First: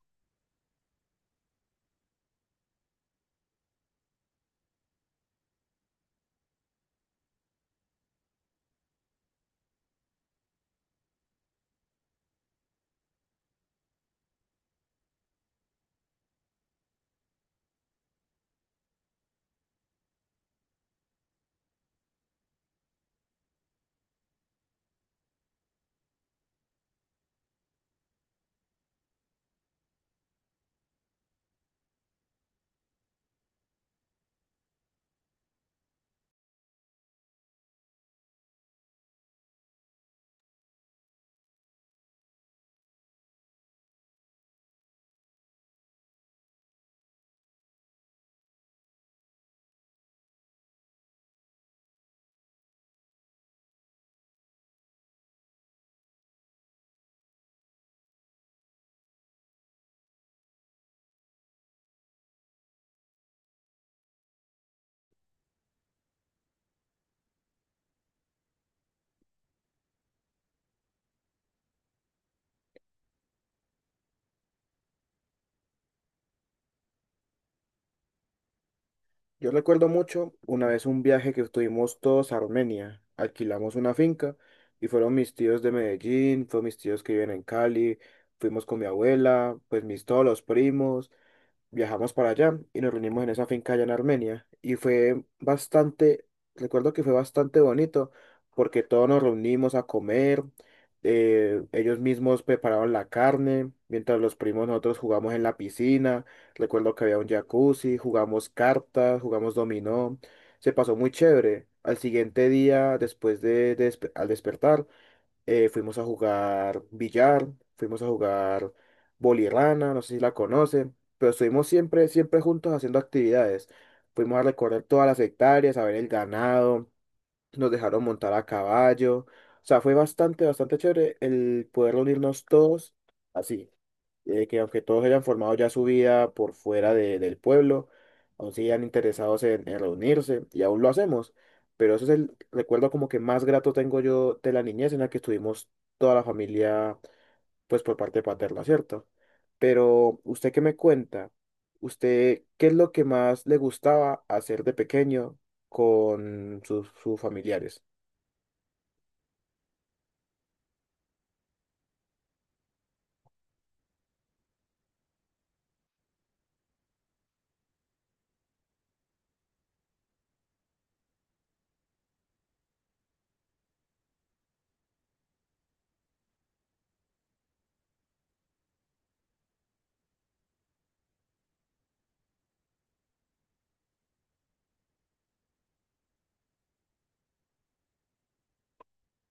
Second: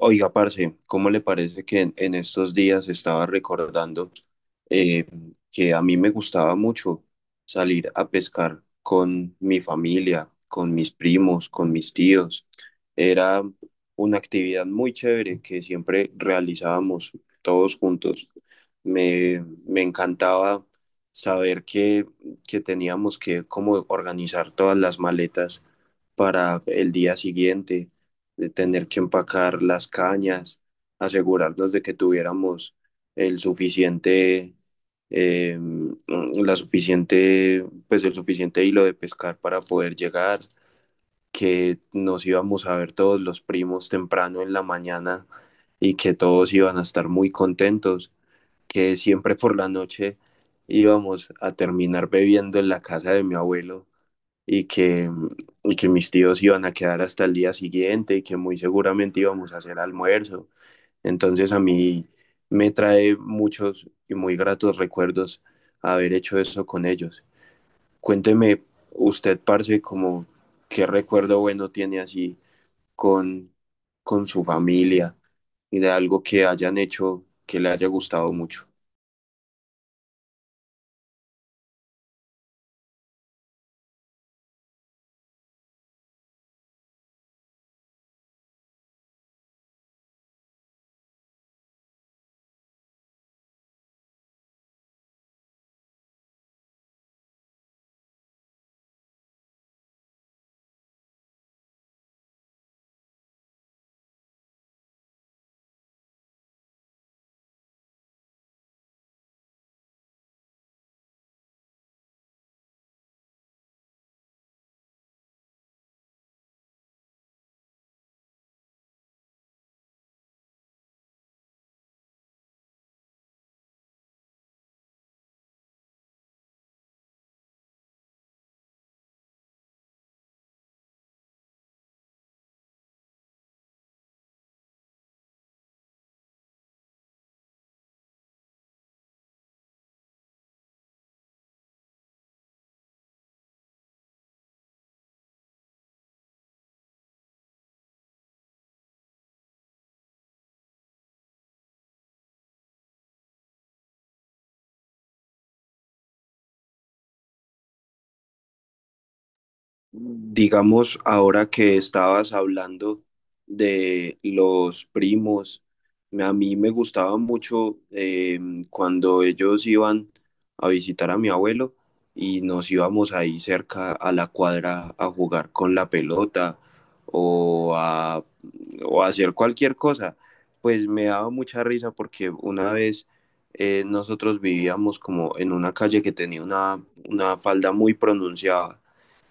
Oiga, parce, ¿cómo le parece que en estos días estaba recordando eh, que a mí me gustaba mucho salir a pescar con mi familia, con mis primos, con mis tíos? Era una actividad muy chévere que siempre realizábamos todos juntos. Me encantaba saber que teníamos que como organizar todas las maletas para el día siguiente de tener que empacar las cañas, asegurarnos de que tuviéramos el suficiente, eh, la suficiente, pues el suficiente hilo de pescar para poder llegar, que nos íbamos a ver todos los primos temprano en la mañana y que todos iban a estar muy contentos, que siempre por la noche íbamos a terminar bebiendo en la casa de mi abuelo y que, y que mis tíos iban a quedar hasta el día siguiente y que muy seguramente íbamos a hacer almuerzo. Entonces a mí me trae muchos y muy gratos recuerdos haber hecho eso con ellos. Cuénteme usted, parce, como qué recuerdo bueno tiene así con, con su familia y de algo que hayan hecho que le haya gustado mucho. Yo recuerdo mucho una vez un viaje que estuvimos todos a Armenia. Alquilamos una finca y fueron mis tíos de Medellín, fueron mis tíos que viven en Cali, fuimos con mi abuela, pues mis todos los primos viajamos para allá y nos reunimos en esa finca allá en Armenia. Y fue bastante, recuerdo que fue bastante bonito porque todos nos reunimos a comer, ellos mismos prepararon la carne, mientras los primos nosotros jugamos en la piscina, recuerdo que había un jacuzzi, jugamos cartas, jugamos dominó, se pasó muy chévere. Al siguiente día, al despertar, fuimos a jugar billar, fuimos a jugar bolirrana, no sé si la conocen, pero estuvimos siempre, siempre juntos haciendo actividades. Fuimos a recorrer todas las hectáreas, a ver el ganado, nos dejaron montar a caballo. O sea, fue bastante, bastante chévere el poder unirnos todos así. Que aunque todos hayan formado ya su vida por fuera del pueblo, aún sigan interesados en reunirse y aún lo hacemos. Pero ese es el recuerdo como que más grato tengo yo de la niñez en la que estuvimos toda la familia, pues por parte paterna, ¿cierto? Pero usted qué me cuenta, usted qué es lo que más le gustaba hacer de pequeño con sus familiares. Digamos, ahora que estabas hablando de los primos, a mí me gustaba mucho cuando ellos iban a visitar a mi abuelo y nos íbamos ahí cerca a la cuadra a jugar con la pelota o a, o a hacer cualquier cosa. Pues me daba mucha risa porque una vez nosotros vivíamos como en una calle que tenía una falda muy pronunciada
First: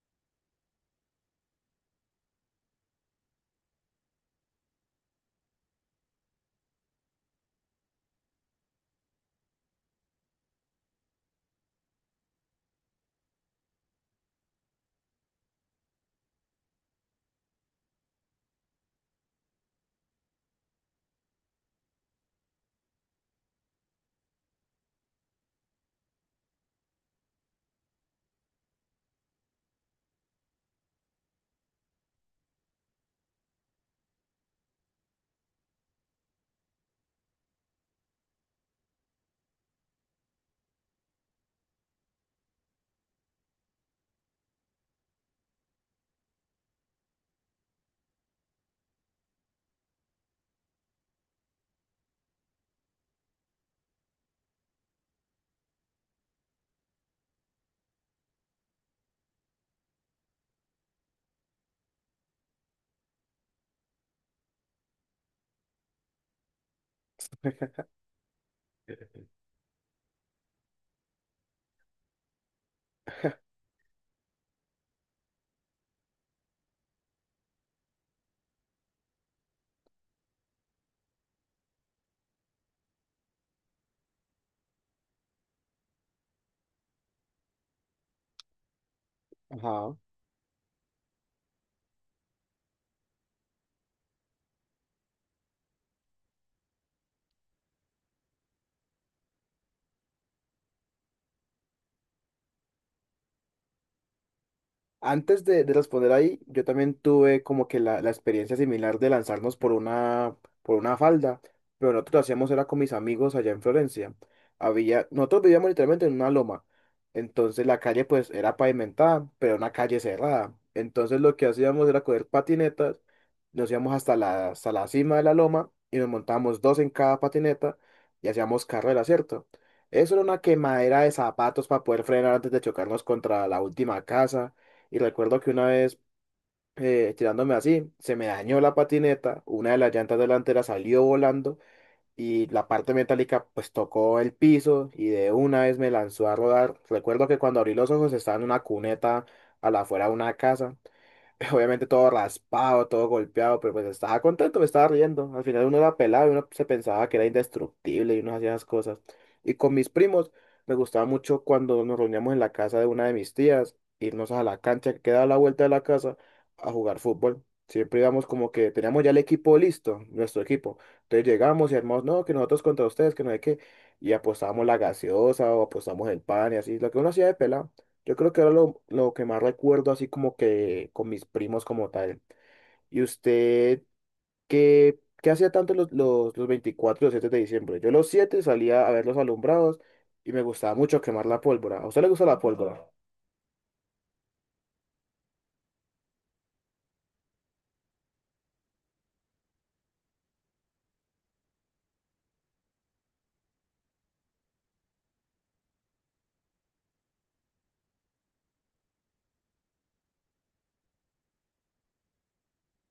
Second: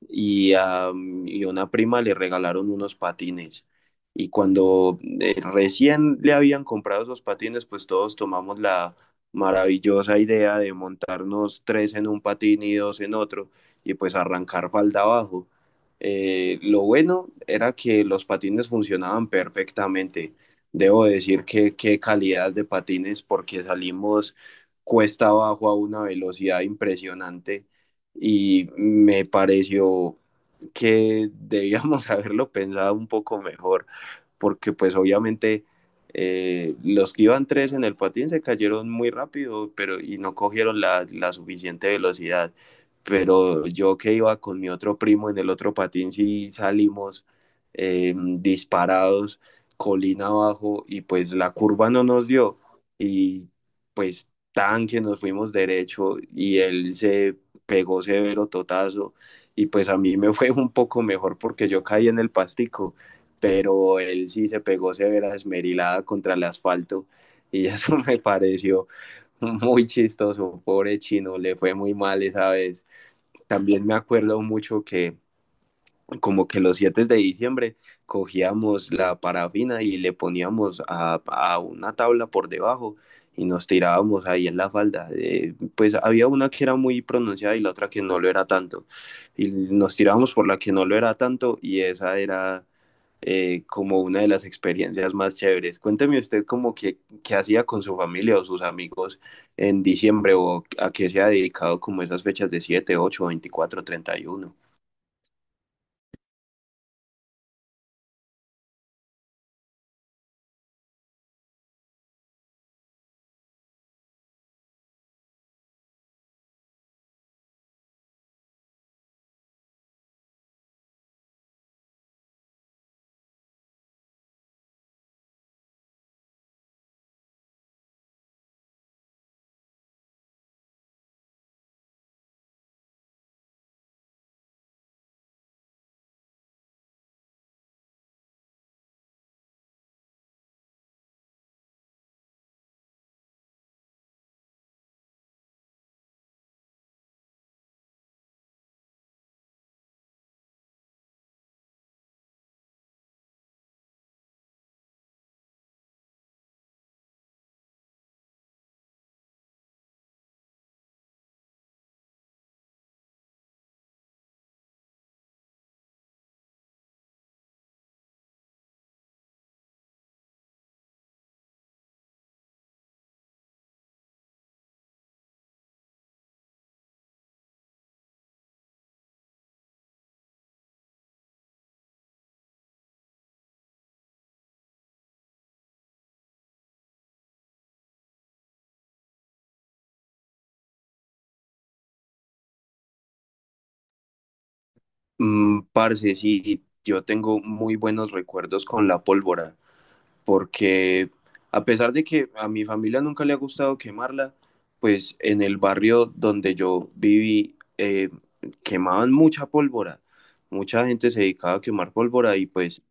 y a y a una prima le regalaron unos patines. Y cuando recién le habían comprado esos patines, pues todos tomamos la maravillosa idea de montarnos tres en un patín y dos en otro, y pues arrancar falda abajo. Lo bueno era que los patines funcionaban perfectamente. Debo decir que qué calidad de patines, porque salimos cuesta abajo a una velocidad impresionante y me pareció que debíamos haberlo pensado un poco mejor porque pues obviamente los que iban tres en el patín se cayeron muy rápido pero, y no cogieron la suficiente velocidad. Pero yo que iba con mi otro primo en el otro patín, sí salimos disparados, colina abajo, y pues la curva no nos dio. Y pues tan que nos fuimos derecho y él se pegó severo totazo. Y pues a mí me fue un poco mejor porque yo caí en el pastico, pero él sí se pegó severa esmerilada contra el asfalto y eso me pareció muy chistoso, pobre chino, le fue muy mal esa vez. También me acuerdo mucho que como que los 7 de diciembre cogíamos la parafina y le poníamos a una tabla por debajo y nos tirábamos ahí en la falda. Pues había una que era muy pronunciada y la otra que no lo era tanto. Y nos Ajá. tirábamos por la que no lo era tanto y esa era como una de las experiencias más chéveres. Cuénteme usted como que, qué hacía con su familia o sus amigos en diciembre o a qué se ha dedicado como esas fechas de 7, 31. Antes de responder ahí, yo también tuve como que la experiencia similar de lanzarnos por una falda, pero nosotros lo hacíamos era con mis amigos allá en Florencia. Había, nosotros vivíamos literalmente en una loma, entonces la calle pues era pavimentada, pero una calle cerrada. Entonces lo que hacíamos era coger patinetas, nos íbamos hasta hasta la cima de la loma y nos montábamos dos en cada patineta y hacíamos carrera, ¿cierto? Eso era una quemadera de zapatos para poder frenar antes de chocarnos contra la última casa. Y recuerdo que una vez, tirándome así, se me dañó la patineta, una de las llantas delanteras salió volando y la parte metálica pues tocó el piso y de una vez me lanzó a rodar. Recuerdo que cuando abrí los ojos estaba en una cuneta a la afuera de una casa. Obviamente todo raspado, todo golpeado, pero pues estaba contento, me estaba riendo. Al final uno era pelado y uno se pensaba que era indestructible y uno hacía esas cosas. Y con mis primos me gustaba mucho cuando nos reuníamos en la casa de una de mis tías, irnos a la cancha que queda a la vuelta de la casa a jugar fútbol. Siempre íbamos como que teníamos ya el equipo listo, nuestro equipo. Entonces llegamos y armamos, no, que nosotros contra ustedes, que no hay que, y apostábamos la gaseosa o apostábamos el pan y así, lo que uno hacía de pelado. Yo creo que era lo que más recuerdo, así como que con mis primos como tal. ¿Y usted qué hacía tanto los 24 y los 7 de diciembre? Yo los 7 salía a ver los alumbrados y me gustaba mucho quemar la pólvora. ¿A usted le gusta la pólvora? Mm, parce, sí, yo tengo muy buenos recuerdos con la pólvora, porque a pesar de que a mi familia nunca le ha gustado quemarla, pues en el barrio donde yo viví quemaban mucha pólvora, mucha gente se dedicaba a quemar pólvora y pues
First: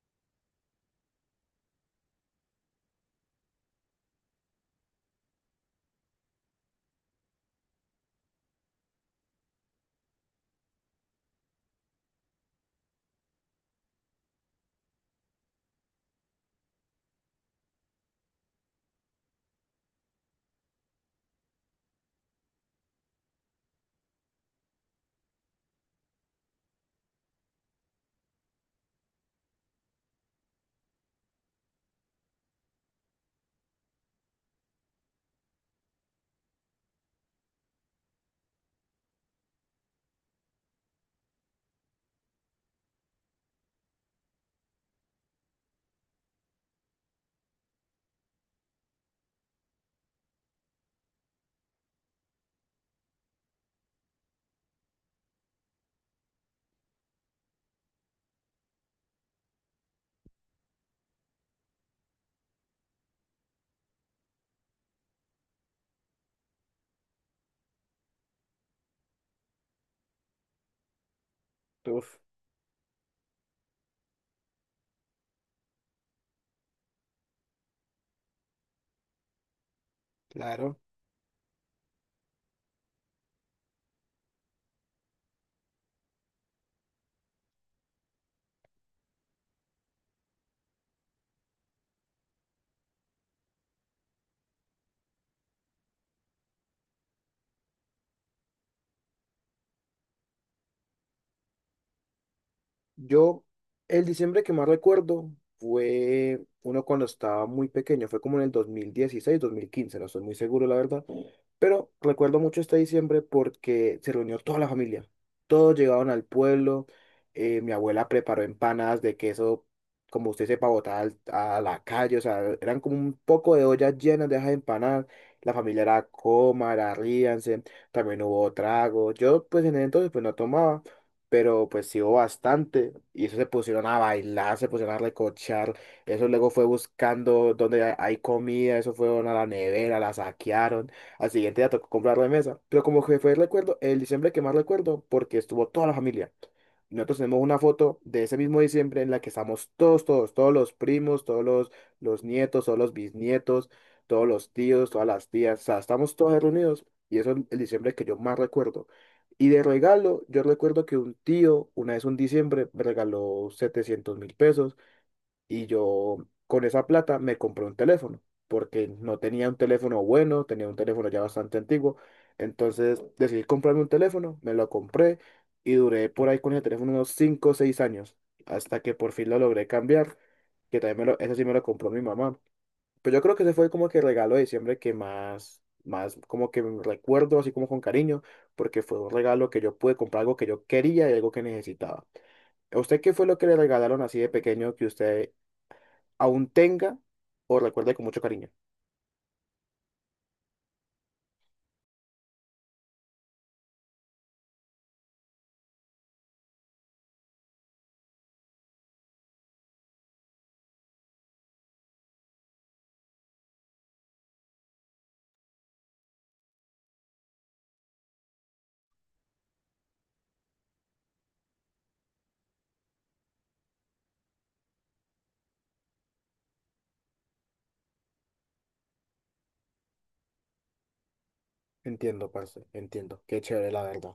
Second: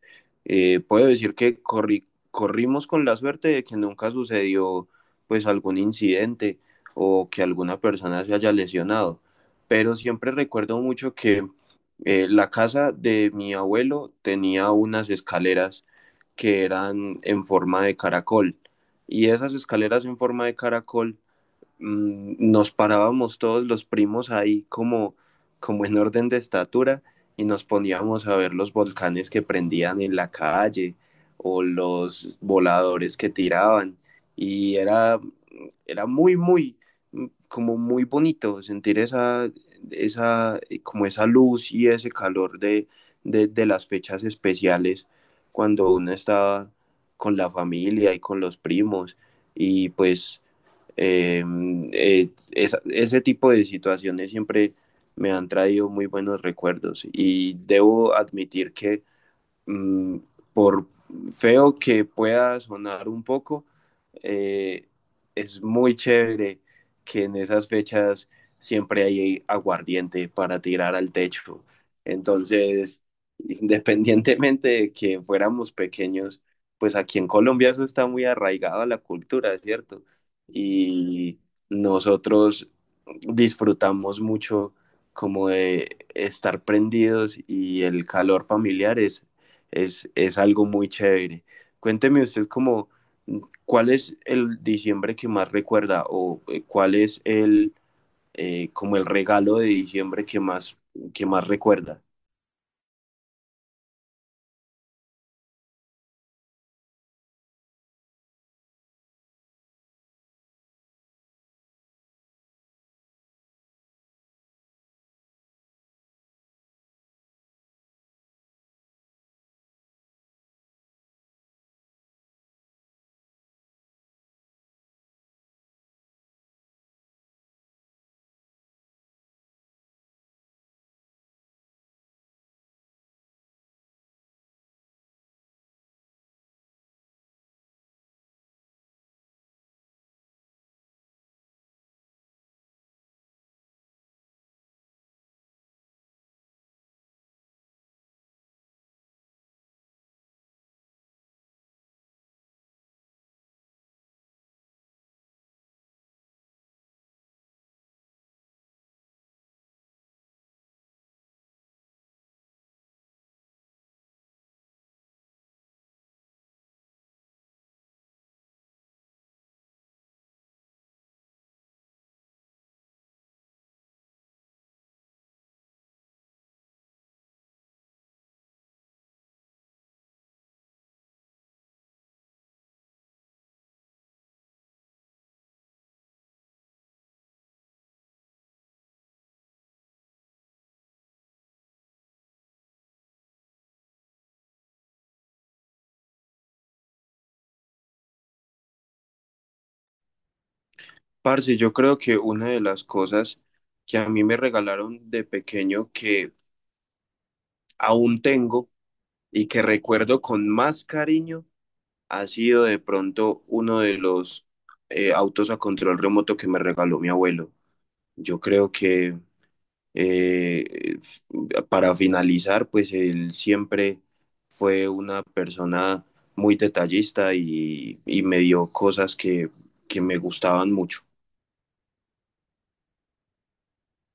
puedo decir que corrimos con la suerte de que nunca sucedió pues algún incidente o que alguna persona se haya lesionado, pero siempre recuerdo mucho que la casa de mi abuelo tenía unas escaleras que eran en forma de caracol y esas escaleras en forma de caracol, nos parábamos todos los primos ahí como, como en orden de estatura y nos poníamos a ver los volcanes que prendían en la calle o los voladores que tiraban y era como muy bonito sentir como esa luz y ese calor de las fechas especiales cuando uno estaba con la familia y con los primos y pues eh, ese tipo de situaciones siempre me han traído muy buenos recuerdos y debo admitir que mm, por feo que pueda sonar un poco, eh, es muy chévere que en esas fechas siempre hay aguardiente para tirar al techo. Uf. Entonces, independientemente de que fuéramos pequeños, pues aquí en Colombia eso está muy arraigado a la cultura, ¿cierto? Claro. Y nosotros disfrutamos mucho como de estar prendidos y el calor familiar es algo muy chévere. Cuénteme usted como, mm, ¿cuál es el diciembre que más recuerda o cuál es como el regalo de diciembre que que más recuerda? Yo, el diciembre que más recuerdo fue uno cuando estaba muy pequeño, fue como en el 2016, 2015, no estoy muy seguro, la verdad. Pero recuerdo mucho este diciembre porque se reunió toda la familia. Todos llegaron al pueblo. Mi abuela preparó empanadas de queso, como usted sepa, botada a la calle. O sea, eran como un poco de ollas llenas de esas empanadas. La familia era coma, era ríanse. También hubo trago. Yo, pues en ese entonces, pues no tomaba. Pero pues sí hubo bastante. Y eso se pusieron a bailar, se pusieron a recochar. Eso luego fue buscando donde hay comida. Eso fueron a la nevera, la saquearon. Al siguiente día tocó comprar la mesa. Pero como que fue el recuerdo, el diciembre que más recuerdo, porque estuvo toda la familia. Nosotros tenemos una foto de ese mismo diciembre en la que estamos todos, todos, todos los primos, todos los nietos, todos los bisnietos, todos los tíos, todas las tías. O sea, estamos todos reunidos. Y eso es el diciembre que yo más recuerdo. Y de regalo, yo recuerdo que un tío, una vez un diciembre, me regaló 700.000 pesos y yo con esa plata me compré un teléfono, porque no tenía un teléfono bueno, tenía un teléfono ya bastante antiguo, entonces decidí comprarme un teléfono, me lo compré y duré por ahí con ese teléfono unos 5 o 6 años, hasta que por fin lo logré cambiar, que también me lo, ese sí me lo compró mi mamá. Pero yo creo que ese fue como que el regalo de diciembre que más, más como que recuerdo, así como con cariño, porque fue un regalo que yo pude comprar algo que yo quería y algo que necesitaba. ¿A usted qué fue lo que le regalaron así de pequeño que usted aún tenga o recuerde con mucho cariño? Parce, yo creo que una de las cosas que a mí me regalaron de pequeño que aún tengo y que recuerdo con más cariño ha sido de pronto uno de los autos a control remoto que me regaló mi abuelo. Yo creo que Eh, f- para finalizar, pues él siempre fue una persona muy detallista y me dio cosas que me gustaban mucho. Entiendo, parce, entiendo. Qué chévere, la verdad.